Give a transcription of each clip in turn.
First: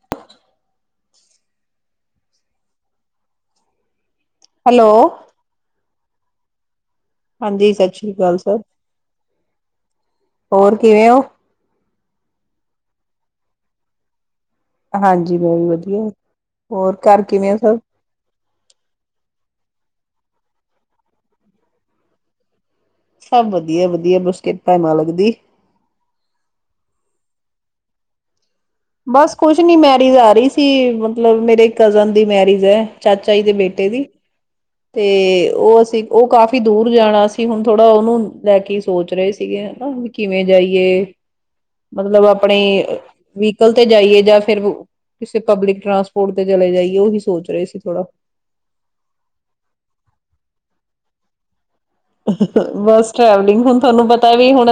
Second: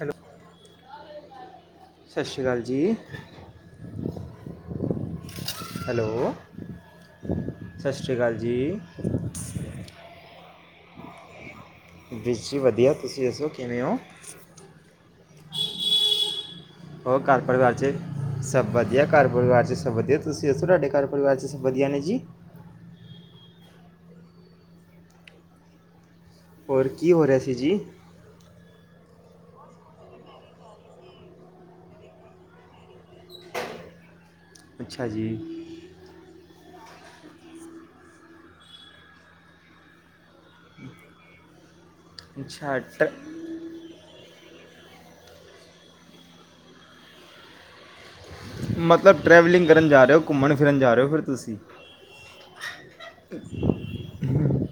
Hello ਸਤਿ ਸ਼੍ਰੀ ਅਕਾਲ ਜੀ ਹੈਲੋ ਹੈਲੋ ਹਾਂਜੀ, ਸਤਿ ਸ਼੍ਰੀ ਕਾਲ ਅਕਾਲ ਸਰ। ਜੀ। ਹੋਰ ਕਿਵੇਂ ਓ ਬਸ ਜੀ ਵਧੀਆ ਤੁਸੀਂ ਦੱਸੋ ਕਿਵੇਂ ਓ ਹਾਂਜੀ ਬੋ ਵਧੀਆ ਹੋਰ ਘਰ ਕਿਵੇਂ ਆ ਪਰਿਵਾਰ ਸਭ? ਚ ਸਭ ਵਧੀਆ ਘਰ ਪਰਿਵਾਰ ਚ ਵਧੀਆ ਤੁਸੀਂ ਦੱਸੋ ਤੁਹਾਡੇ ਘਰ ਪਰਿਵਾਰ 'ਚ ਸਭ ਵਧੀਆ ਨੇ ਜੀ ਸਭ ਵਧੀਆ ਵਧੀਆ ਬਸ ਕਿਰਪਾ ਮਾਲਕ ਦੀ। ਓਰ ਕੀ ਹੋ ਰਿਹਾ ਸੀ ਜੀ? ਬਸ ਕੁਛ ਨੀ ਮੈਰਿਜ ਆ ਰਹੀ ਸੀ ਮਤਲਬ ਮੇਰੇ ਕਜ਼ਨ ਦੀ ਮੈਰਿਜ ਐ, ਚਾਚਾ ਜੀ ਦੇ ਬੇਟੇ ਦੀ। ਤੇ ਅੱਛਾ ਜੀ ਓ ਅਸੀਂ, ਉਹ ਕਾਫੀ ਦੂਰ ਜਾਣਾ ਸੀ ਹੁਣ ਥੋੜਾ ਓਨੂੰ ਲੈ ਕੇ ਸੋਚ ਰਹੇ ਸੀਗੇ ਹਨਾ ਵੀ, ਕਿਵੇਂ ਜਾਈਏ? ਮਤਲਬ ਆਪਣੇ ਅੱਛਾ ਟਰ- ਵਹੀਕਲ ਤੇ ਜਾਈਏ ਜਾਂ ਫਿਰ, ਕਿਸੇ ਪਬਲਿਕ ਟਰਾਂਸਪੋਰਟ ਤੇ ਚਲੇ ਜਾਈਏ ਓਹੀ ਸੋਚ ਰਹੇ ਸੀ ਥੋੜਾ ਮਤਲਬ ਟਰੈਵਲਿੰਗ ਕਰਨ ਜਾ ਰਏ ਓ ਘੁੰਮਨ ਫਿਰਨ ਜਾ ਰਏ ਓ ਫਿਰ ਤੁਸੀਂ ਬਸ ਟਰੈਵਲਿੰਗ ਹੁਨ ਥਾਨੂੰ ਪਤਾ ਵੀ ਹੂਣ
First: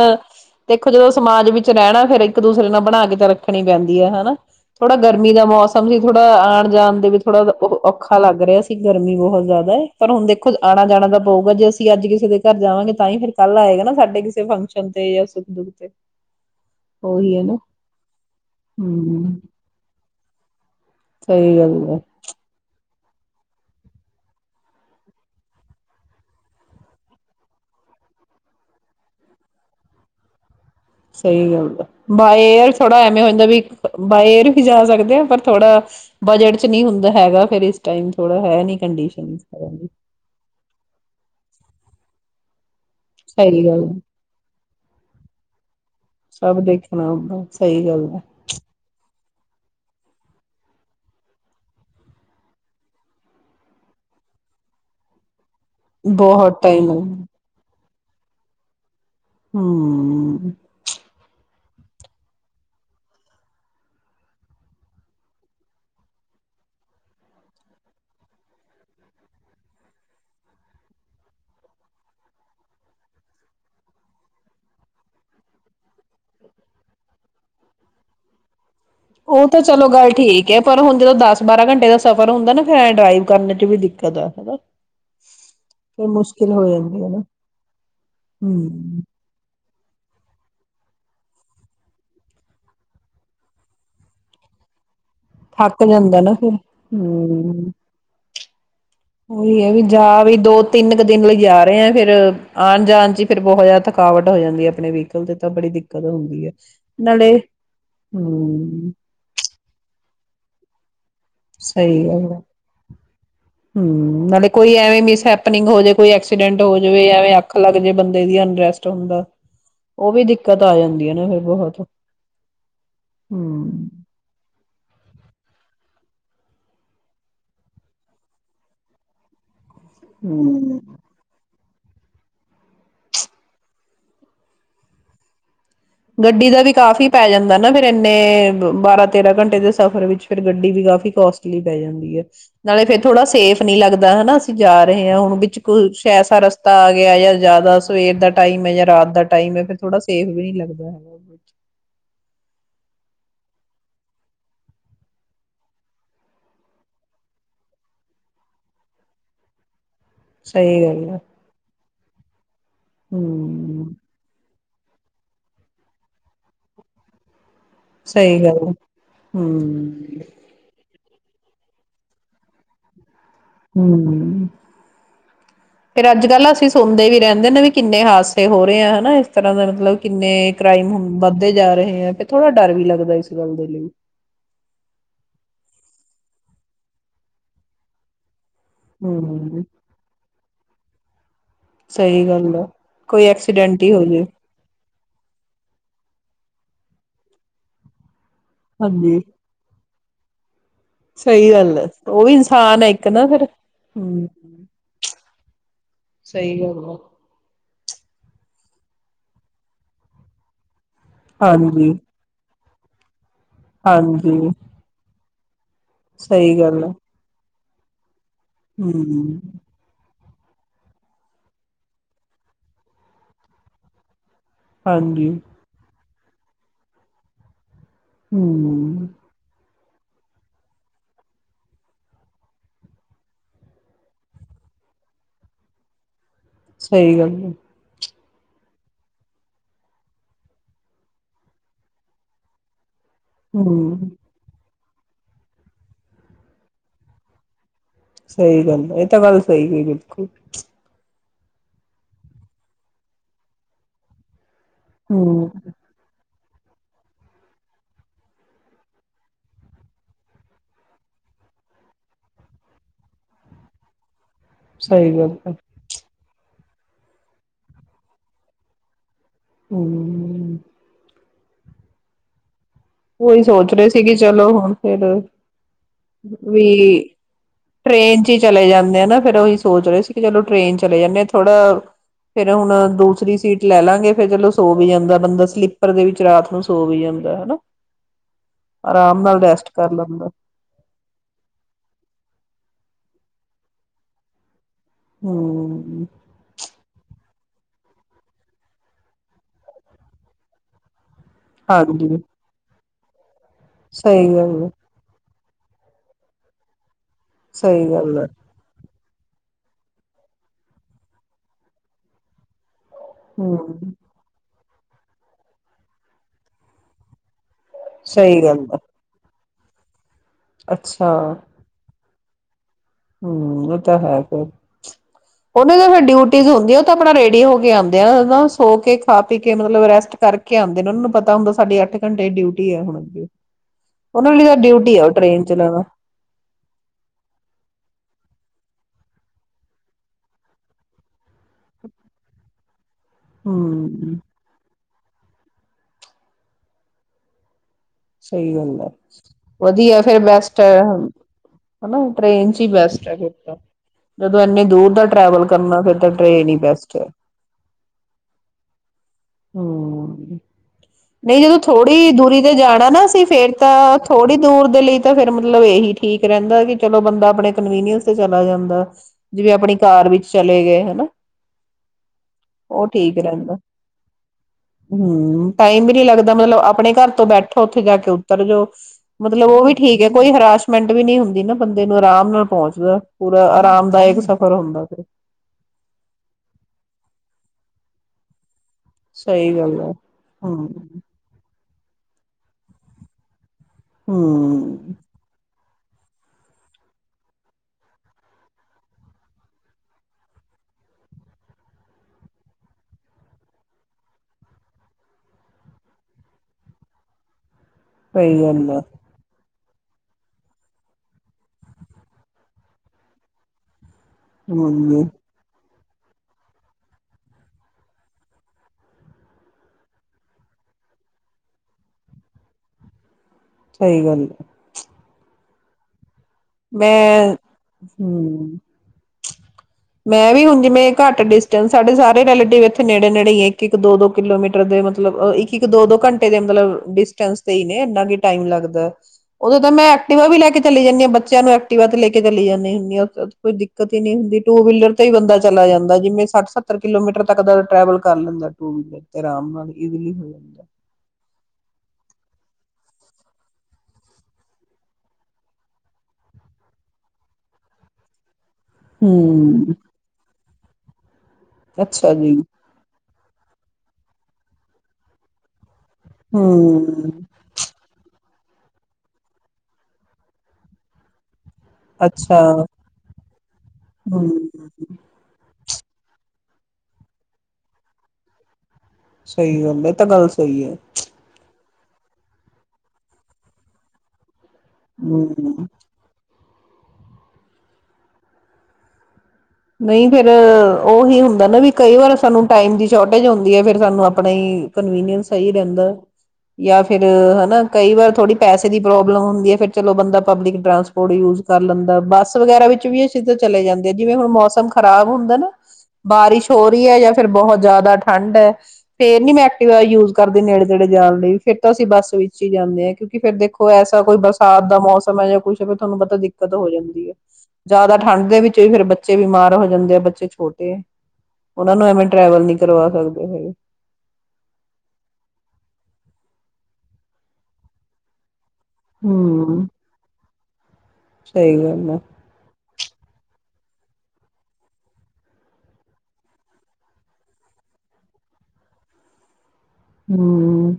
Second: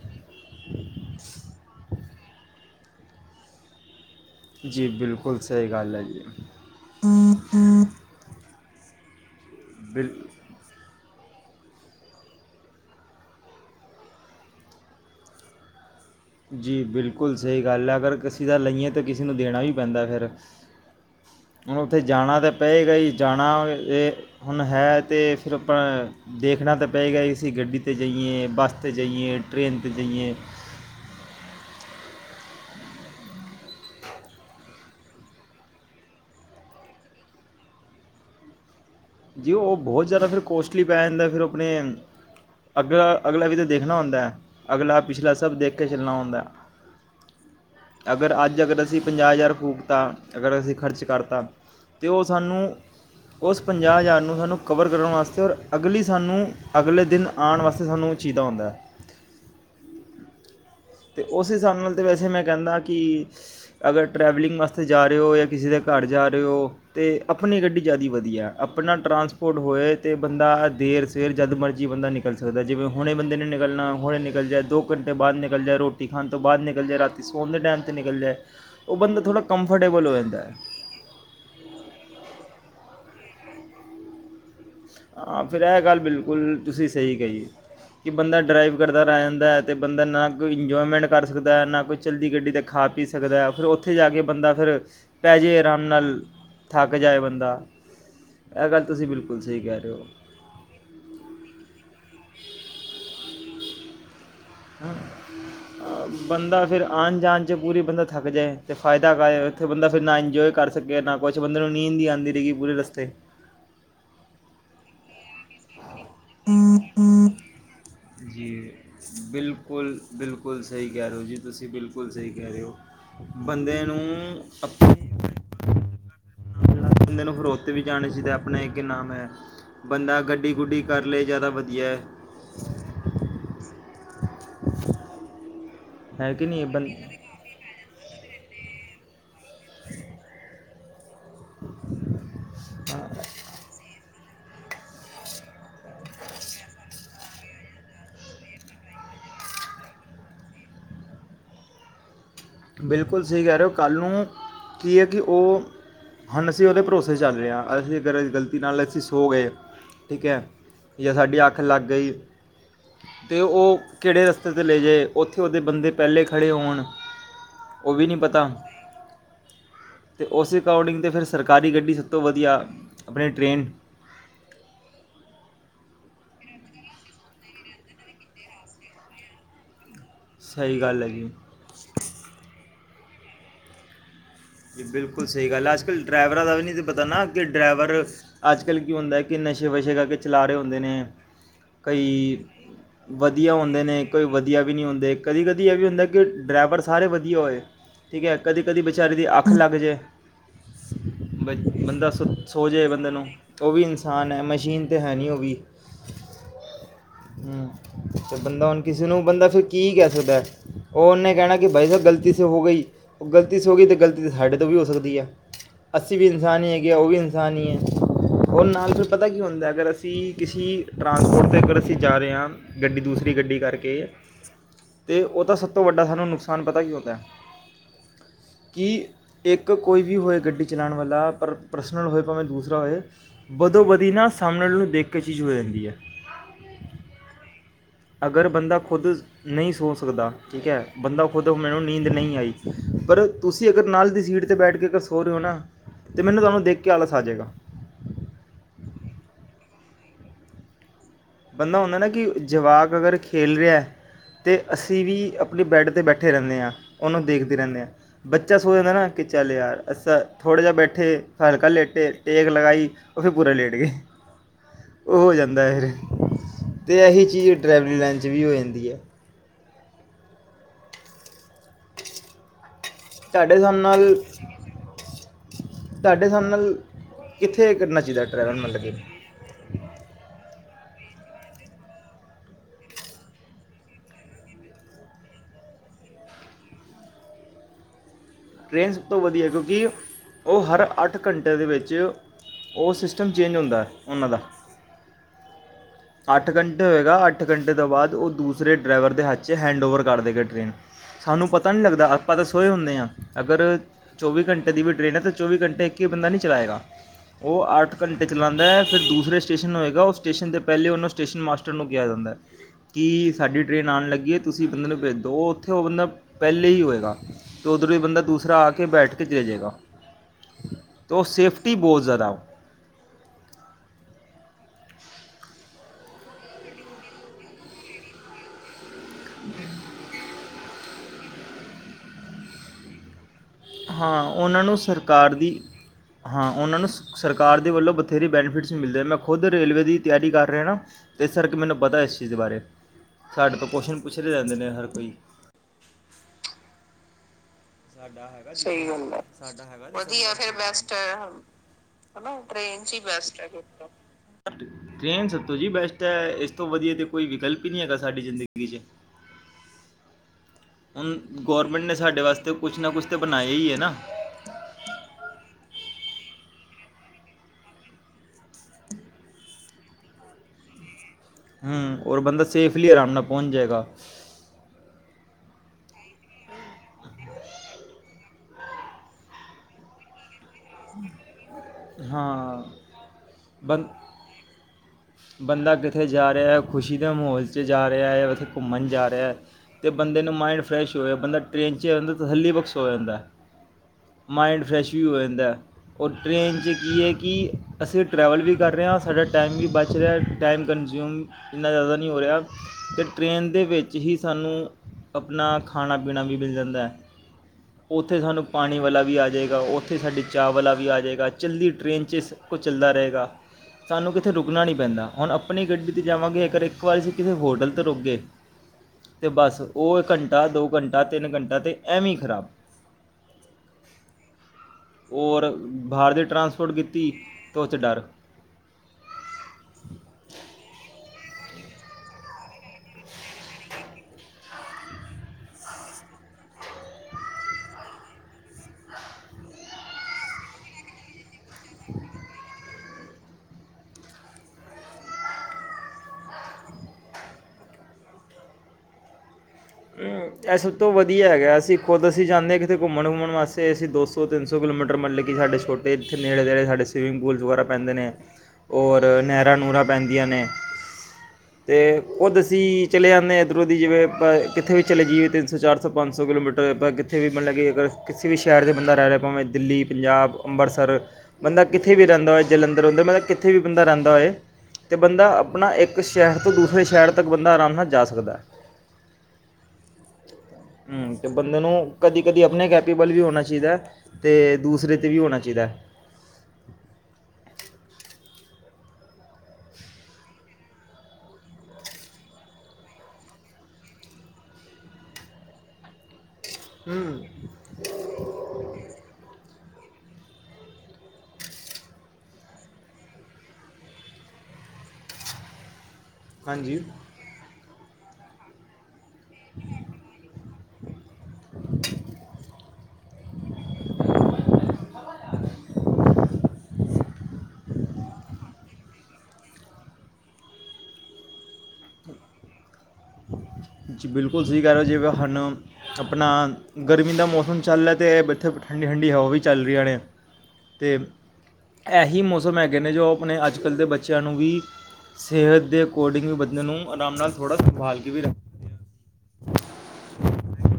ਦੇਖੋ ਜਦੋਂ ਸਮਾਜ ਵਿੱਚ ਰੈਣਾ ਫੇਰ ਇੱਕ ਦੂਸਰੇ ਨਾ ਬਣਾ ਕੇ ਤਾਂ ਰੱਖਣੀ ਪੈਂਦੀ ਐ ਹਨ ਜੀ ਥੋੜਾ ਗਰਮੀ ਬਿਲਕੁਲ ਦਾ ਸਹੀ ਮੌਸਮ ਗੱਲ ਸੀ, ਹੈ ਥੋੜਾ ਜੀ ਆਣ-ਜਾਣ ਦੇ ਵੀ ਥੋੜਾ ਔਖਾ ਲੱਗ ਰਿਆ ਸੀ। ਗਰਮੀ ਬੋਹ ਜ਼ਾ ਬਿਲ ਪਰ ਹੁਨ ਦੇਖੋ ਆਣਾ-ਜਾਣਾ ਦਾ ਹੋਓਗਾ ਜੇ ਅਸੀਂ ਅੱਜ ਕਿਸੇ ਦੇ ਘਰ ਜਾਵਾਂਗੇ ਤਾਂ ਹੀ ਫੇਰ ਕੱਲ ਆਏਗਾ ਨਾ ਸਾਡੇ ਕਿਸੇ ਫੰਕਸ਼ਨ ਤੇ ਜਾਂ ਸੁੱਖ-ਦੁੱਖ ਤੇ। ਜੀ ਬਿਲਕੁਲ ਉਹੀ ਹੈ ਨਾ ਸਹੀ ਗੱਲ ਐ, ਅਗਰ ਕਿਸੇ ਦਾ ਲਈਏ ਤਾਂ ਕਿਸੇ ਨੂੰ ਹੂੰ ਦੇਣਾ ਵੀ ਪੈਂਦਾ ਫਿਰ, ਸਹੀ ਗੱਲ ਹੁਣ ਹੈ ਉੱਥੇ ਜਾਣਾ ਤਾਂ ਪਏਗਾ ਹੀ। ਜਾਣਾ ਏ ਹੁਨ ਹੈ ਤੇ ਫਿਰ ਆਪਾ ਦੇਖਣਾ ਤਾਂ ਪਏਗਾ ਅਸੀਂ ਗੱਡੀ 'ਤੇ ਜਾਈਏ, ਬੱਸ 'ਤੇ ਜਾਈਏ, ਟ੍ਰਰੇਨ 'ਤੇ ਜਾਈਏ ਸਹੀ ਗੱਲ ਆ, ਬਾਏ ਏਅਰ ਥੋੜਾ ਐਵੇਂ ਹੁੰਦਾ ਵੀ ਬਾਏ ਏਅਰ ਵੀ ਜਾ ਸਕਦੇ ਅ, ਪਰ ਥੋੜਾ ਬਜਟ ਚ ਨਹੀ ਹੁੰਦਾ ਹੈਗਾ ਫੇਰ ਇਸ ਟਾਈਮ ਥੋੜਾ ਹੈ ਨੀ ਜੀ ਓਹ ਕੰਡੀਸ਼ਨ ਬਹੁਤ ਜਿਆਦਾ ਫਿਰ ਕੋਸਟਲੀ ਪੈ ਜਾਂਦਾ ਇ ਫਿਰ ਆਪਣੇ ਅਗ ਅਗਲਾ ਵੀ ਸਹੀ ਤਾਂ ਗੱਲ ਦੇਖਣਾ ਹੋਂਦਾ ਹੈ। ਅਗਲਾ ਪਿਛਲਾ ਸਭ ਦੇਖ ਕੇ ਚੱਲਣਾ ਹੁੰਦਾ ਸਭ ਦੇਖਣਾ ਹੁੰਦਾ ਸਹੀ ਗੱਲ ਐ ਅਗਰ ਅੱਜ ਅਗਰ ਅਸੀਂ ਪੰਜਾਹ ਹਜਾਰ ਫੂਕਤਾ ਅਗਰ ਅਸੀ ਖਰਚ ਕਰਤਾ ਤੇ ਓਹ ਸਾਨੂੰ ਉਸ ਪੰਜਾਹ ਹਜਾਰ ਨੂੰ ਸਾਨੂੰ ਕਵਰ ਕਰਨ ਵਾਸਤੇ ਔਰ ਅਗਲੀ ਸਾਨੂੰ ਬਹੁਤ ਟਾਈਮ ਅਗਲੇ ਦਿਨ ਆਣ ਵਾਸ ਸਾਨੂੰ ਚੀਦਾ ਹੋੰਦਾ ਹੈ ਹਮ ਤੇ ਓਸ ਹਿਸਾਬ ਨਾਲ ਤਾਂ ਵੈਸੇ ਮੈਂ ਕਹਿੰਦਾ ਕਿ ਅਗਰ ਟਰੈਵਲਿੰਗ ਵਸਤੇ ਜਾ ਰਹੇ ਓ ਯਾਂ ਕਿਸੀ ਦੇ ਘਰ ਜਾ ਰਹੇ ਓ ਤੇ ਆਪਣੀ ਗੱਡੀ ਜਿਆਦੀ ਵਧੀਆ ਏ, ਅਪਣਾ ਟਰਾਂਸਪੋਰਟ ਹੋਏ ਅਤੇ ਬੰਦਾ ਦੇਰ ਸਵੇਰ ਜਦ ਮਰਜੀ ਬੰਦਾ ਨਿਕਲ ਸਕਦਾ ਜਿਵੇਂ ਹੁਣੇ ਬੰਦੇ ਨੇ ਨਿਕਲਣਾ ਹੁਣੇ ਨਿਕਲ ਜਾਏ ਦੋ ਘੰਟੇ ਬਾਅਦ ਨਿਕ ਨਿਕਲ ਜਾਏ ਰੋਟੀ ਖਾਣ ਤੋਂ ਬਾਅਦ ਨਿਕਲ ਜਾਏ, ਰਾਤੀਂ ਸੋਣ ਦੇ ਟਾਈਮਤੇ ਨਿਕਲ ਜਾਏ ਉਹ ਬੰਦਾ ਥੋੜਾ ਓਹ ਤਾਂ ਚਲੋ ਕੰਫਰਟੇਬਲ ਗੱਲ ਹੋ ਜਾਂਦਾ ਠੀਕ ਹੈ ਪਰ ਹੁਣ ਜਦੋਂ ਦਸ ਬਾਰਾਂ ਘੰਟੇ ਦਾ ਸਫ਼ਰ ਹੁੰਦਾ ਨਾ ਫੇਰ ਏ ਡਰਾਈਵ ਕਰਨ ਚ ਵੀ ਦਿੱਕਤ ਆ ਪਤਾ ਹਾਂ ਫਿਰ ਇਹ ਗੱਲ ਬਿਲਕੁਲ ਤੁਸੀਂ ਜਾਂਦੀ ਹੈ ਸਹੀ ਨਾ ਕਹੀ ਕਿ ਬੰਦਾ ਡਰਾਈਵ ਕਰਦਾ ਹੂੰ ਰਹਿ ਜਾਂਦਾ ਏ ਅਤੇ ਬੰਦਾ ਨਾ ਕੋਈ ਇੰਜੋਏਮੈਂਟ ਕਰ ਸਕਦਾ ਨਾ ਕੋਈ ਚਲਦੀ ਗੱਡੀ 'ਤੇ ਖਾ ਪੀ ਸਕਦਾ ਫਿਰ ਓੱਥੇ ਜਾ ਕੇ ਬੰਦਾ ਫਿਰ ਪੈ ਜੇ ਆਰਾਮ ਥੱਕ ਨਾਲ ਜਾਂਦਾ ਨਾ ਫਿਰ ਥੱਕ ਜਾਏ ਬੰਦਾ ਹਂ ਇਹ ਗਲ ਤੁਸੀਂ ਬਿਲਕੁਲ ਸਹੀ ਕੈਹ ਜਾ ਵੀ ਦੋ ਤਿੰਨ ਕੁ ਦਿਨ ਲਈ ਜਾ ਰਹੇ ਆ ਫਿਰ ਆਉਣ ਜਾਣ ਚਇ ਫਿਰ ਬਹੁਤਜ਼ਯਾਦਾ ਥਕਾਵਟ ਹੋ ਜਾਂਦੀ ਹੈ, ਆਪਣੇ ਵਹੀਕਲ ਤੇ ਤਾਂ ਬੜੀ ਦਿੱਕਤ ਹੁੰਦੀ ਹੈ, ਬੰਦਾ ਫਿਰ ਆਉਣ ਨਾਲੇ ਜਾਣ ਚ ਪੂਰੀ ਬੰਦਾ ਥੱਕ ਜਾਏ ਤੇ ਹੂੰ ਫਾਇਦਾ ਕਾਯ ਉੱਥੇ ਬੰਦਾ ਫਿਰ ਨ ਇੰਜੋਏ ਕਰ ਸਕੇ ਨਾ ਬੰਦੇ ਨੂੰ ਨੀਂਦ ਹੀ ਸਹੀ ਗੱਲ ਆਉਂਦੀ ਹੈ। ਰਹੇਗੀ ਪੂਰੇ ਰਸਤੇ ਹੂੰ ਨਾਲੇ ਕੋਈ ਐਵੇਂਈ ਮਿਸਹੇੱਪਨਿੰਗ ਹੋ ਜੇ ਕੋਈ ਐਕਸੀਡੈਂਟ ਹੋ ਜਵੇ ਯਾਂ ਏਵੇ ਅੱਖ ਲੱਗ ਜੇ ਬੰ ਜੀ ਬਿਲਕੁਲ ਵੀ ਬਿਲਕੁਲ ਦਿੱਕਤ ਆ ਸਹੀ ਕਹਿ ਜਾਂਦੀ ਹੈ ਰਹੇ ਹੋ ਨਾ ਜੀ ਫਿਰ ਤੁਸੀਂ ਬਹੁਤ ਹੂੰ ਬਿਲਕੁਲ ਸਹੀ ਕਹਿ ਰਹੇ ਹੋ ਬੰਦੇ ਨੂੰ ਆਪਣੀ ਜਿ ਬੰਦੇ ਨੂੰ ਖਰੋਤੇ ਵੀ ਜਾਣੇ ਸੀ ਤੇ ਆਪਣੇ ਇੱਕ ਨਾਮ ਹੈ ਬੰਦਾ ਗੱਡੀ ਹੂੰ ਗੁੱਡੀ ਕਰ ਲਏ ਜਿਆਦਾ ਵਡ [unintelligible] [unintelligible] ਹੈ ਕਿ ਗੱਡੀ ਦਾ ਨਹੀਂ ਵੀ ਬੰ ਕਾਫ਼ੀ ਪੈ ਜਾਂਦਾ ਨਾ ਫੇਿਰ ਇਨ ਆਪਣੇ ਬਾਰਾਂ ਤੇਰਾਂ ਘੰਟੇ ਦੇ ਸਫ਼ਰ ਵਿੱਚ ਫਿਰ ਗੱਡੀ ਵੀ ਕਾਫ਼ੀ ਕੋਸਟਲੀ ਪੈ ਜਾਂਦੀ ਹੈ ਨਾਲੇ ਫੇਿਰ ਥੋੜਾ ਸੇਫ ਨੀ ਲੱਗਦਾ ਹਨਾ ਅਸੀਂ ਜਾ ਰਹੇ ਹਾਂ ਹੁਣ ਵਿੱਚ ਕੁ ਐਸਾ ਰਸਤਾ ਆ ਗਿਆ ਜਾਂ ਜ਼ਿਆਦਾ ਸਵੇਰ ਦਾ ਟਾਈਮ ਹੈ ਜਾਂ ਰਾਤ ਦਾ ਟਾਈਮ ਹੈ ਫਿਰ ਥੋੜਾ ਸੇਫ ਵੀ ਨੀ ਲੱਗਦਾ [unintelligible] ਬਿਲਕੁਲ ਸਹੀ ਕਹਿ ਰਹੇ ਹੋ ਕੱਲ੍ਹ ਨੂੰ ਕੀ ਹੈ ਕਿ ਓਹ ਹੁਨ ਅਸੀਂ ਉਹਦੇ ਭਰੋਸੇ ਚੱਲ ਰਹੇ ਹਾਂ ਅਸੀਂ ਅਗਰ ਗ਼ਲਤੀ ਨਾਲ ਅਸੀਂ ਸੋ ਗਏ ਠੀਕ ਐ, ਸਹੀ ਗੱਲ ਜੇ ਹੈ ਸਾਡੀ ਅੱਖ ਲੱਗ ਗਈ। ਤੇ ਓ ਹੂੰ ਕੇੜੇ ਰਸਤੇ ਉੱਥੇ ਤੇ ਲੇ ਜੇ ਉੱਥੇ ਓਦੇ ਬਂਦੇ ਪੈਲੇ ਖੜੇ ਹੋਨ ਸਹੀ ਗੱਲ ਆ, ਹੂੰ। ਫੇਰ ਸਰਕਾਰੀ ਗੱਡੀ ਸਭ ਤੋਂ ਵਦੀਆ ਹੂੰ। ਫੇਰ ਅੱਜ-ਕੱਲ ਅਸੀਂ ਸੁਨਦੇ ਵੀ ਰੈਂਦੇ ਨੇ ਵੀ ਕਿੰਨੇ ਹਾਦਸੇ ਹੋ ਰਹੇ ਆ ਹਨਾ ਇਸ ਤਰ੍ਹਾਂ ਦਾ ਮਤਲਬ ਕਿੰਨੇ ਸਹੀ ਕ੍ਰਾਈਮ ਹ ਗੱਲ ਹੈ ਜੀ ਵੱਧਦੇ ਜਾ ਰਹੇ ਆ ਤੇ ਥੋੜਾ ਡਰ ਵੀ ਲੱਗਦਾ ਇਸ ਗੱਲ ਦੇ ਲਈ ਜ ਬਿਲਕੁਲ ਸਹੀ ਗੱਲ ਐ, ਅੱਜ-ਕੱਲ ਡਰਾਈਵਰਾਂ ਦਾ ਵੀ ਨਹੀਂ ਤੇ ਪਤਾ ਨਾ ਕਿ ਡਰਾਈਵਰ ਅੱਜ-ਕੱਲ ਕੀ ਹੁੰਦਾ ਕਿ ਹਮ ਨਸ਼ੇ ਵਸ਼ੇ ਕਰਕੇ ਚਲਾ ਰਹੇ ਹੁੰਦੇ ਨੇ ਸਹੀ ਕਈ ਗੱਲ ਆ ਕੋਈ ਵਧੀਆ ਹੁੰਦੇ ਐਕਸੀਡੈਂਟ ਹੀ ਨੇ, ਹੋ ਜੇ ਕੋਈ ਵਧੀਆ ਵੀ ਨਹੀਂ ਹੁੰਦੇ ਕਦੀ ਕਦੀ ਇਹ ਵੀ ਹੁੰਦਾ ਕਿ ਡਰਾਈਵਰ ਸਾਰੇ ਵਧੀਆ ਹੋਏ ਠੀਕ ਐ, ਕਦੀ ਕਦੀ ਬੇਚਾਰੇ ਹਾਂਜੀ ਦੀ ਅ ਲੱਗਜੇ, ਸਹੀ ਬ ਗੱਲ ਹੈ ਬੰਦਾ ਸ ਉਹ ਵੀ ਸੋ ਇਨਸਾਨ ਜੇ ਹੈ ਇੱਕ ਬੰਦੇ ਨੂੰ ਨਾ ਫਿਰ ਓ ਵੀ ਹਮ ਇਨਸਾਨ ਐ, ਮਸ਼ੀਨ ਤੇ ਹੈ ਨੀ ਓਹ ਵੀ, ਸਹੀ ਗੱਲ ਆ ਹੂੰ। ਤੇ ਬੰਦਾ ਹੁਣ ਕਿਸੇ ਨੂੰ ਬੰਦਾ ਫਿਰ ਕੀ ਹਿ ਕਿਹ ਸਕਦਾ ਇ ਓਹਨੇ ਕਹਿਣਾ ਕਿ ਭਾਈ ਹਾਂਜੀ ਸਬ ਗਲਤੀ ਸੀ ਹੋ ਗਈ [unintelligible] ਓਹ ਗਲਤੀ ਸਿ ਹੋ ਗਈ ਤੇ ਗਲ ਹਾਂਜੀ ਸਾਡੇ ਤੋਂ ਵੀ ਹੋ ਸਕਦੀ ਏ ਅਸੀਂ ਵੀ ਸਹੀ ਇਨਸਾਨ ਇ ਗੱਲ ਹੈਗੇ ਆ, ਓਹ ਵੀ ਇਨਸਾਨ ਈ ਏ ਹੋਰ ਨਾਲ ਫੇਰ ਪਤਾ ਹਮ ਕੀ ਹੋਂਦਾ ਅਗਰ ਅਸੀਂ ਕਿਸੀ ਟਰਾਂਸਪੋਰਟ 'ਤੇ ਅਗਰ ਅਸੀਂ ਜਾ ਰਹੇ ਹਾਂ ਗੱਡੀ ਦੂਸਰੀ ਗੱਡੀ ਕਰਕੇ ਅਤੇ ਹਾਂਜੀ ਉਹ ਤਾਂ ਸਭ ਤੋਂ ਵੱਡਾ ਸਾਨੁ ਨੁਕਸਾਨ ਪਤਾ ਕੀ ਹੋਂਦਾ ਏ ਕੀ ਹਮ ਇੱਕ ਇੱਕ ਕੋਈ ਵੀ ਹੋਏ ਗੱਡੀ ਚਲਾਉਣ ਵਾਲਾ ਪਰ ਪਰਸਨਲ ਹੋਏ ਭਾਵੇਂ ਦੂਸਰਾ ਹੋਵੇ ਵਦੋ ਵੈਦੀ ਨਾ ਸਾਹਮਣੇ ਵਾਲੇ ਨੂੰ ਦੇਖ ਕੇ ਚੀਜ਼ ਹੋ ਜਾਂਦੀ ਏ ਸਹੀ ਗੱਲ ਹੈ ਅਗਰ ਬੰਦਾ ਖੁਦ ਨਹੀਂ ਸੋ ਸਕਦਾ ਠੀਕ ਹੈ, ਬੰਦਾ ਖੁਦ ਮੈਨੂੰ ਨੀਂਦ ਨਹੀਂ ਆਈ ਪਰ ਤੁਸੀਂ ਅਗਰ ਹਮ ਨਾਲ ਦੀ ਸੀਟ 'ਤੇ ਬੈਠ ਕੇ ਸੋ ਰੇ ਓ ਨਾ ਤੇ ਮੈਨੂੰ ਤੁਹਾਨੂੰ ਦੇਖ ਕੇ ਆਲਸ ਆ ਜੇਗਾ ਸਹੀ ਗੱਲ ਏ, ਇਹ ਤਾਂ ਗੱਲ ਸਹੀ ਕਹੀ ਬਿਲਕੁਲ ਬੰਦਾ ਹੁੰਦਾ ਨਾ ਕਿ ਜਵਾਕ ਅਗਰ ਖੇਲ ਰਿਆ ਅਤੇ ਅਸੀਂ ਵੀ ਹਮ ਆਪਨੇ ਬੈੱਡ ਤੇ ਬੈਠੇ ਕੱਠੇ ਰੇਂਦੇ ਆਂ ਔਨੂੰ ਦੇਖਦੇ ਰੇਂਨੇ ਆਂ ਬੱਚਾ ਸੋ ਜਾਂਦਾ ਨਾ ਕਿ ਚੱਲ ਯਾਰ ਅਸ ਥੋੜਾ ਜਿਹਾ ਬੈਠੇ ਹਲਕਾ ਲੇਟੇ ਟੇਕ ਲਗਾਈ ਔ ਫੇਰ ਪੂਰਾ ਲੇਟ ਗਏ ਸਹੀ ਔ ਗੱਲ ਹੋ ਹੈ ਜਾਂਦਾ ਐ ਫੇਰ ਤੇ ਐਹੀ ਚੀਜ਼ ਡਰੈਵਰੀ ਲੈਨ ਚ ਵੀ ਹੋ ਜਾਂਦੀ ਐ ਹੰ ਔਹੀ ਤੁਹਾਡੇ ਸੋਚ ਹਿਸਾਬ ਰਹੇ ਸੀ ਕਿ ਨਾਲ ਚਲੋ ਹੁਨ ਫੇਰ ਤੁਹਾਡੇ ਹਿਸਾਬ ਵੀ ਨਾਲ ਕਿੱਥੇ ਕਰਨਾ ਟ੍ਰੇਨ ਚਾਹੀਦਾ ਚ ਹੀ ਟਰੈਵਲ ਚਲੇ ਮਤਲਬ ਕਿ ਜਾਂਨੇ ਆਂ ਨਾ ਫੇਰ ਔਈ ਸੋਚ ਰਏ ਸੀ ਚਲੋ ਟ੍ਰੇਨ ਚ ਚਲੇ ਜਾਂਦੇ ਆਂ ਥੋੜਾ ਫੇਰ ਹੁਣ ਦੂਸਰੀ ਸੀਟ ਲੈ ਲਾਂਗੇ ਫੇਰ ਚਲੋ ਸੌ ਵੀ ਜਾਂਦਾ ਬੰਦਾ ਸਲੀਪਰ ਦੇ ਵਿੱਚ ਰਾਤ ਨੂੰ ਸੌ ਵੀ ਜਾਂਦਾ ਹਨਾ ਟ੍ਰੇਨ ਸਭ ਤੋਂ ਆਰਾਮ ਨਾਲ ਵਧੀਆ ਰੈਸਟ ਕਿਉਂਕਿ ਕਰ ਲੈਂਦਾ ਔਹ ਹਰ ਅੱਠ ਘੰਟੇ ਦੇ ਵਿੱਚ ਔਹ ਸਿਸਟ ਸਟਮ ਚੇਂਜ ਹੁੰਦਾ ਔਨਾਂ ਦਾ ਹੰ ਅੱਠ ਘੰਟੇ ਹੋਏਗਾ ਅੱਠ ਠ ਘੰਟੇ ਤੋਂ ਬਾਅਦ ਉਹ ਦੂਸਰੇ ਡਰਾਈਵਰ ਦੇ ਹੱਥ 'ਚ ਹੈਂਡਔਵਰ ਕਰ ਦਏਗਾ ਟ੍ਰੇਨ ਸਾਨੂੰ ਪਤਾ ਨੀ ਲੱਗਦਾ ਹਾਂਜੀ ਆਪਾਂ ਤਾਂ ਸੋਏ ਹੁੰਦੇ ਆਂ ਅਗਰ ਸਹੀ ਚੌਵੀ ਗੱਲ ਹੈ ਘੰਟੇ ਦੀ ਵੀ ਟ੍ਰੇਨ ਐ ਤੇ ਚੌਵੀ ਘੰਟੇ ਇੱਕ ਈ ਬੰਦਾ ਨਈ ਚਲਾਏਗਾ। ਔ ਸਹੀ ਅੱਠ ਗੱਲ ਘੰਟੇ ਹੈ ਚਲਾਦੈ ਫਿਰ ਦੂਸਰੇ ਸਟੇਸ਼ਨ ਹੋਏਗਾ ਉਸ ਸਟੇਸ਼ਨ ਦੇ ਪੈਲੇ ਓਨੂੰ ਸਟੇਸ਼ਨ ਮਾਸਟਰ ਨੂੰ ਕੇਆ ਜਾਂਦਾ ਕੀ ਸਾਡੀ ਟਰੇਨ ਹਮ ਆਣ ਲੱਗੀ ਏ। ਤੁਸੀਂ ਬੰਦੇ ਨੂੰ ਭੇਜ ਦੋ, ਉੱਥੇ ਓ ਬੰਦਾ ਪੈਲੇ ਹੀ ਹੋਏਗਾ। ਉਧਰੋਂ ਹੀ ਬੰਦਾ ਸਹੀ ਦੂਸਰਾ ਗੱਲ ਆ ਹੈ ਕੇ ਬੈਠ ਕੇ ਦੇ ਜੇਗਾ। ਅੱਛਾ ਤੋ ਸੇਫਟੀ ਬੋ ਜ਼ਰਾਓ। ਹੂੰ, ਉਹ ਤਾਂ ਹੈ ਫੇਰ, ਓਨੇ ਦੀ ਫੇਰ ਡਿਊਟੀਜ਼ ਹੁੰਦੀ ਐ, ਓ ਤਾਂ ਆਪਨਾ ਰੈਡੀ ਹੋ ਕੇ ਆਂਦੇ ਆ ਨਾ ਸੋ ਕੇ ਖਾ ਪੀ ਕੇ, ਮਤਲਬ ਰੈਸਟ ਕਰਕੇ ਕੇ ਆਂਦੇ ਨੇ, ਉਨਾ ਨੂੰ ਪਤਾ ਹੁੰਦਾ ਸਾਡੀ ਅੱਠ ਘੰਟੇ ਡਿਊਟੀ ਹੈ ਹੁਣ ਅੱਗੇ ਹਾਂ, ਉਹਨਾਂ ਲਈ ਤਾਂ ਉਨਾਂ ਨੂੰ ਡਿਊਟੀ ਆ ਉਹ ਸਰਕਾਰ ਟ੍ਰੇਨ ਦੀ, ਚਲਾਉਣਾ ਹਾਂ, ਓਨਾਂ ਨੂੰ ਸਰਕਾਰ ਦੇ ਵੱਲੋਂ ਬਥੇਰੀ ਬੈਨੀਫਿਟਸ ਮਿਲਦੇ ਮੈਂ ਖੁਦ ਰੇਲਵੇ ਦੀ ਤਿਆਰੀ ਕਰ ਰਿਆ ਨਾ ਤੇ ਸਰ ਕ ਮੈਨੂੰ ਪਤਾ ਇਸ ਚੀਜ ਦੇ ਬਾਰੇ। ਸਾਡੇ ਤੋਂ ਕੁਸ਼ਚਨ ਪੁੱਛ ਹਮ ਰੇ ਰੈਂਦੇ ਨੇ ਹਰ ਬਈ। ਸਾਡਾ ਹੈਗਾ, ਸਹੀ ਗੱਲ ਹੈ ਸਾਡਾ ਹੈਗਾ, ਵਧੀਆ ਫੇਰ ਬੈਸਟ ਹੈ ਹਨਾ ਟ੍ਰੇਨ ਚ ਹੀ ਬੈਸਟ ਹੈ ਫਿਰ ਤਾਂ ਜਦੋਂ ਇੰਨੇ ਦੂਰ ਦਾ ਟ੍ਰੇਨ ਸਬ ਟਰੈਵਲ ਤੋ ਜੀ ਕਰਨਾ ਫਿਰ ਬੈਸਟ ਤਾਂ ਐ, ਟ੍ਰੇਨ ਇਸ ਹੀ ਤੋਂ ਵਦੀਆ ਬੈਸਟ ਤੇ ਹੈ ਕੋਈ ਵਿਕਲਪ ਹੀ ਨੀ ਹੈਗਾ ਸਾਡੀ ਜ਼ਿੰਦਗੀ ਚ। ਹਮ ਹੁਨ ਗੋਰਮੇਂਟ ਨੇ ਸਾਡੇ ਵਾਸ ਨਾ ਨਾ ਅਸੀਂ ਫੇਰ ਤਾਂ ਥੋੜੀ ਦੂਰ ਦੇ ਲਈ ਤਾਂ ਫੇਰ ਮਤਲਬ ਇਹੀ ਠੀਕ ਰਹਿੰਦਾ ਕਿ ਚਲੋ ਬੰਦਾ ਆਪਣੇ ਕਨਵੀਨੀਅੰਸ ਤੇ ਚਲਾ ਜਾਂਦਾ ਜਿਵੇਂ ਆਪਣੀ ਕਾਰ ਵਿੱਚ ਚਲੇ ਗਏ ਹੇਨਾ ਹਮ ਔਰ ਬੰਦਾ ਸੇਫਲੀ ਆਰਾਮ ਨਾਲ ਪਹੁੰਚ ਰਹਿੰਦਾ ਜਾਏਗਾ ਹਮ ਟਾਈਮ ਵੀ ਨਹੀਂ ਲੱਗਦਾ ਮਤਲਬ ਆਪਣੇ ਘਰ ਤੋਂ ਬੈਠ ਓੱਥੇ ਜਾ ਕੇ ਉੱਤਰ ਜੋ ਮਤਲਬ ਉਹ ਵੀ ਠੀਕ ਹੈ ਕੋਈ ਹਰਾਸ਼ ਮਿੰਟ ਵੀ ਨਹੀਂ ਹੁੰਦੀ ਨਾ ਬੰਦੇ ਨੂੰ ਆਰਾਮ ਹਾਂ ਨਾਲ ਪਹੁੰਚਦਾ ਪੂਰਾ ਬੰ ਆਰਾਮਦਾਇਕ ਸਫ਼ਰ ਹੁੰਦਾ ਫੇਰ ਬੰਦਾ ਕਿੱਥੇ ਜਾ ਰਿਹਾ ਹੈ ਖੁਸ਼ੀ ਦੇ ਮਾਹੌਲ 'ਚ ਜਾ ਰਿਹਾ ਹੈ ਓਥੇ ਘੁੰਮਣ ਜਾ ਰਿਹਾ ਗੱਲ ਤੇ ਹੈ ਬੰਦੇ ਨੂੰ ਮਾਇੰਡ ਹਮ ਫਰੈਸ਼ ਹੋਇਆ ਬੰਦਾ ਟ੍ਰੇਨ 'ਚ ਜਾਂਦਾ ਹੱਲੀ ਬਖਸ਼ ਸੋ ਜਾਂਦਾ ਏ ਮਾਇਾਈੰਡ ਹਮ ਫਰੈਸ਼ ਵੀ ਹੋਆਂਦਾ ਏ ਔਰ ਟ੍ਰੇਨ 'ਚ ਕੀ ਹੈ ਕਿ ਅਸੀਂ ਟਰੈਵਲ ਵੀ ਕਰ ਰਹੇ ਹਾਂ ਸਾਡਾ ਟਾਈਮ ਵੀ ਬਚ ਰਿਹਾ ਟਾਈਮ ਕੰਨਜ਼ਊਮ ਇੰਨਾ ਜ਼ਿਆਦਾ ਨਹੀਂ ਹੋ ਰਿਹਾ ਫਿ ਟ੍ਰੇਨ ਦੇ ਵਿੱਚ ਹੀ ਸਾਨੂੰ ਆਪਣਾ ਖਾਣਾ ਪੀਣਾ ਵੀ ਮਿਲ ਜਾਂਦਾ ਏ ਉੱਥੇ ਸਹੀ ਸਾਨੂੰ ਗੱਲ ਪਾਣੀ ਵਾਲਾ ਵੀ ਆ ਜਾਏ ਤਾਂ ਉੱਥੇ ਸਾਡੀ ਚਾਹ ਵਲਾ ਵੀ ਆ ਜੈਗਾ ਚਲਦੀ ਟਰੇਨ 'ਚ ਸਭ ਕੁ ਚੱਲਦਾ ਰਹੇਗਾ ਸਾਨੂੰ ਕਿੱਥੇ ਰੁਕਣਾ ਨਹੀਂ ਹਾਂਜੀ ਪੈਂਦਾ ਹੁਣ ਆਪਣੀ ਗੱਡੀ ਜਾਵਾਂਗੇ ਅਗਰ ਇੱਕ ਵਾਰੀ ਅਸੀਂ ਕਿਸੇ ਹੋਟਲ 'ਤੇ ਰੁਕ ਗਏ ਤਾਂ ਬਸ ਉਹ ਘੰਟਾ ਦੋ ਘੰਟਾ ਤਿੰਨ ਘੰਟਾ ਤੇਂ ਐਵੇਂ ਹੀ ਖ਼ਰਾਬ ਸਹੀ ਗੱਲ ਏ ਔਰ ਬਾਹਰ ਦੇ ਟ੍ਰਾਂਸਪੋਰਟ ਕੀਤੀ ਮੈਂ ਤੁੋਚੇ' ਡਰ ਹਮ ਮੈਂ ਵੀ ਹੁਣ ਜਿਵੇਂ ਘੱਟ ਡਿਸਟੈਂਸ ਸਾਡੇ ਸਾਰੇ ਰੀਲੈਟੀਵ ਏੱਥੇ ਨੇੜੇ ਨੇੜੇ ਈਂਏ ਇੱਕ ਇੱਕ ਦੋ ਦੋ ਕਿਲੋਮੀਟਰ ਦੇ ਮਤਲਬ ਇੱਕ ਇੱਕ ਦੋ ਦੋ ਘੰਟੇ ਦੇ ਡੀਸਟਂਸ ਤੇਇਨੇ ਇਨਾ ਕਿ ਟਾਇਮ ਲੱਗਦਾ ਏ, ਓਦੈ ਤਾਂ ਮੈਂ ਐਕਟਵਾ ਵੀ ਲੈ ਕੇ ਚਲੀ ਜਾਂਦੀ ਆ ਬੱਚਿਆਂ ਨੂੰ ਐਕਟੀਿਵਾ ਤੇ ਲੈ ਕੇ ਚਲੀ ਜਾਂਦੀ ਹੁੰਦੀ ਆ ਤਦ ਕੋਈ ਦਿੱਕਤ ਹੀ ਨਹੀਂ ਹੁੰਦੀ ਟੂ ਵੀਲਰ ਤੇ ਹੀ ਬੰਦਾ ਚਲਾ ਜਾਂਦਾ ਜਿਵੇਂ ਸੱਠ ਸੱਤਰ ਕਿਲੋਮੀਟਰ ਤੱਕ ਦਾ ਟਰੈਵਲ ਕਰ ਲੈਂਦਾ ਟੂ ਵੀਲਰ ਤੇ ਆਰਾਮ ਨਾਲ ਈਜ਼ਲੀ ਹੋ ਇਹ ਜਾਂਦਾ। ਸਭ ਤੋਂ ਵਧੀਆ ਹੈਗਾ ਅਸੀਂ ਖੁਦ ਅਸੀਂ ਜਾਂਦੇ ਹ ਘੁੰਮਣ ਵੁੰਮਣ ਵਾਸਤੇ ਅਸੀਂ ਦੋਸੌ ਤਿੰਨ ਸੌ ਕਿੋਲੋਮੀਟਰ ਮਲ੍ਹਕੇ ਸਾਡੇ ਸਕੂਟਰ ਏਥੇ ਨੇੜੇ ਤੇਡੇ ਸਾਡੇ ਸਵੀਮਿੰਗਪੂਲ ਦਵਾਰਾ ਪੈਂਦੇ ਨੇ ਔਰ ਨਹਿਰਾਂ ਹੂੰ ਨੂਰਾਂ ਪੈਂਦੀਆਂ ਨੇ ਤੇ ਅੱਛਾ ਉਹ ਜੀ ਦਸੀ ਚਲੇ ਜਾਂਦੇ ਇੱਧਰੋਂ ਦੀ ਜਿਵੇਂ ਆਪਾਂ ਕਿੱਥੇ ਵੀ ਚਲੇ ਜਈਏ ਤਿੰਨ ਸੌ ਚਾਰ ਸੌ ਪੰਜ ਸੌ ਕਿਲੋਮੀਟਰ ਆਪਾਂ ਹੂੰ ਕਿੱਥੇ ਵੀ [unintelligible] ਕਿਸੇ ਵੀ ਸ਼ਹਿਰ ਦੇ ਬੰਦਾ ਰਹਿ ਲੈ ਪਾਵੇਂ ਦਿੱਲੀ ਪੰਜਾਬ ਅੰਮਬਰਸਰ ਬੰਦਾ ਕਿੱਥੇ ਵੀ ਰਹਿੰਦਾ ਅੱਛਾ ਹੋਏ ਜਲੰਧਰ ਰਂਦਰ ਮਤਲਬ ਕਿੱਥੇ ਵੀ ਬੰਦਾ ਰਹਿੰਦਾ ਹੋਵੇ ਹੂੰ ਤੇ ਬੰਦਾ ਣਾ ਇੱਕ ਸ਼ਹਿਰ ਤੋਂ ਦੂਸਰੇ ਸ਼ਹਿਰ ਤੱਕ ਬੰਦਾ ਆਰਾਮ ਨਾਲ ਜਾ ਸਕਦਾ ਏ ਸਹੀ ਗੱਲ ਹੈ, ਏ ਤਾਂ ਗੱਲ ਸਹੀ ਹੈ ਹਮ, ਤੇ ਬੰਦੇ ਨੂੰ ਕਦੀ ਕਦੀ ਆਪਣੇ ਕੈਪੇਬਲ ਵੀ ਹੋਣਾ ਚਾਹੀਦਾ ਤੇ ਦੂਸਰੇ 'ਤੇ ਵੀ ਹੋਣਾ ਹੂੰ ਚੀਦਾ ਏ ਨਹੀਂ ਫਿਰ ਓਹੀ ਹੁੰਦਾ ਨਾ ਵੀ ਕਈ ਵਾਰ ਸਾਨੂੰ ਟਾੲਇਮ ਦੀ ਸ਼ੋਟੇਜ ਆਉਂਦੀ ਹੈ ਫਿਰ ਸਾਨੂੰ ਆਪਣਾ ਹੀ ਕਨਵੀਨੀਸ ਸਹੀ ਰਹਿੰਦਾ ਏ ਯਾਂ ਫਿਰ ਹੂੰ ਹਨਾ ਕਈ ਵਾਰ ਥੋੜ੍ਹੀ ਪੈਸੇ ਦੀ ਪ੍ਰੋਬਲਮ ਹੁੰਦੀ ਹੈ ਫਿਰ ਬੰਦਾ ਪਬਲਿਕ ਟਰਾਂਸਪੋਰਟ ਯੂਜ਼ ਕਰ ਲੈਂਦਾ ਬੱਸ ਵਗੈਰਾ ਵਿੱਚ ਵੀ ਅਸਿ ਧ ਚਲੇ ਜਾਂਦੇ ਜਿਵੇਂ ਹੁਣ ਮੌਸਮ ਖ਼ਰਾਬ ਹੁੰਦਾ ਨਾ ਬਾਰਿਸ਼ ਹੋ ਹਾਂਜੀ ਰਹੀ ਹੈ ਯਾਂ ਫਿਰ ਬਹੁਤ ਜਿਆਦ ਜ਼ਿਆਦਾ ਠੰਢ ਏ ਫੇਰ ਨੀ ਮੈ ਐਕਟਿਵਾ ਯੂਜ ਕਰਦੀ ਨੇੜੇ ਤੇੜੇ ਜਾਣ ਲਈ ਫੇਰ ਤਾਂ ਅਸੀਂ ਬੱਸ ਵਿੱਚ ਹੀ ਜਾਂਦੇ ਹਾਂ ਕਿਉਂਕਿ ਫੇਰ ਦੇਖੋ ਐਸਾ ਕੋਈ ਬਰਸਾਤ ਦਾ ਮੌਸਮ ਹੈ ਜਾਂ ਕੁੱਛ ਫਿਰ ਤੁਹਾਨੂੰ ਪਤਾ ਦਿੱਕਤ ਹੋ ਜਾਂਦੀ ਹੈ ਜ਼ਿਆਦਾ ਠੰਢ ਦੇ ਵਿੱਚ ਹੀ ਫੇਿਰ ਬੱਚੇ ਬੱਚੇ ਬਿਮਾਰ ਹੋ ਜਾਂਦੇ ਆ ਬੱਚੇ ਛੋਟੇ ਏ ਉਹਨਾਂ ਨੂੰ ਐਵੇਂ ਟਰੈਵਲ ਨਹੀਂ ਕਰਵਾ ਸਕਦੇ ਫੇਰ ਜੀ ਬਿਲਕੁਲ ਸਹੀ ਕਹਿ ਰਹੇ ਹੋ ਜੇਵੇ ਸਾਨੂੰ ਆਪਣਾ ਗਰਮੀ ਦਾ ਮੌਸਮ ਚੱਲਆ ਤਾਂ ਇਹ ਬੈਠੇ ਬਿਠਾ ਠੰਡੀ ਠੰਡੀ ਹਵਾ ਵੀ ਚੱਲ ਹੂੰ, ਰੀਆਂ ਨੇ ਅਤੇ ਸਹੀ ਗੱਲ ਆ। ਐ ਹੀ ਮੌਸਮ ਹੈ ਕੈੰਦੇ ਜੋ ਓਹ ਆਪਣੇ ਅੱਜ ਕੱਲ੍ਹ ਦੇ ਬੱਚਿਆਂ ਨੂੰ ਵੀ ਸਿਹਤ ਦੇ ਅਕੋਰਡਿੰਗ ਵੀ ਬਂਦੇ ਨੂੰ ਆਰਾਮ ਨਾਲ ਥੋੜ੍ਹਾ ਸੰਭਾਲ ਕੇ ਵੀ ਰੱਖ ਹਮ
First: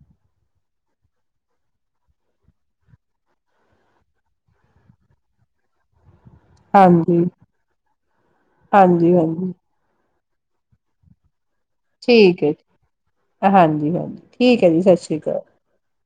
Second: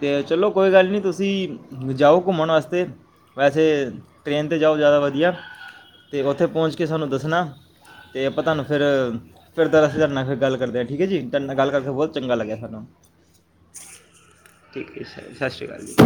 ਤੇ ਚਲੋ ਕੋਈ ਗੱਲ ਨਹੀਂ ਤੁਸੀਂ ਜਾਓ ਘੁੰਮਣ ਵਾਸਤੇ ਵੈਸੇ ਟ੍ਰੇਨ 'ਤੇ ਜਾਓ ਜ਼ਿਆਦਾ ਵਧੀਆ ਤੇ ਉੱਥੇ ਪਹੁੰਚ ਕੇ ਸਾਨੂੰ ਹਾਂਜੀ। ਦੱਸਣਾ, ਤੇ ਆਪਾਂ ਤੁਹਾਨੂੰ ਫਿਰ ਹਾਂਜੀ-ਹਾਂਜੀ, ਫਿਰ ਦਰਖ ਕਰਨਾ ਫਿਰ ਗੱਲ ਕਰਦੇ ਆ ਠੀਕ ਹੈ ਜੀ ਕਰਕੇ ਬਹੁਤ ਚੰਗਾ ਠੀਕ ਹੇ ਲੱਗਿਆ ਸਾਨੂੰ ਹਾਂਜੀ ਹਾਂਜੀ ਠੀਕ ਹੈ ਠੀਕ ਹੈ ਸ ਸਤਿ ਸ਼੍ਰੀ ਅਕਾਲ ਜੀ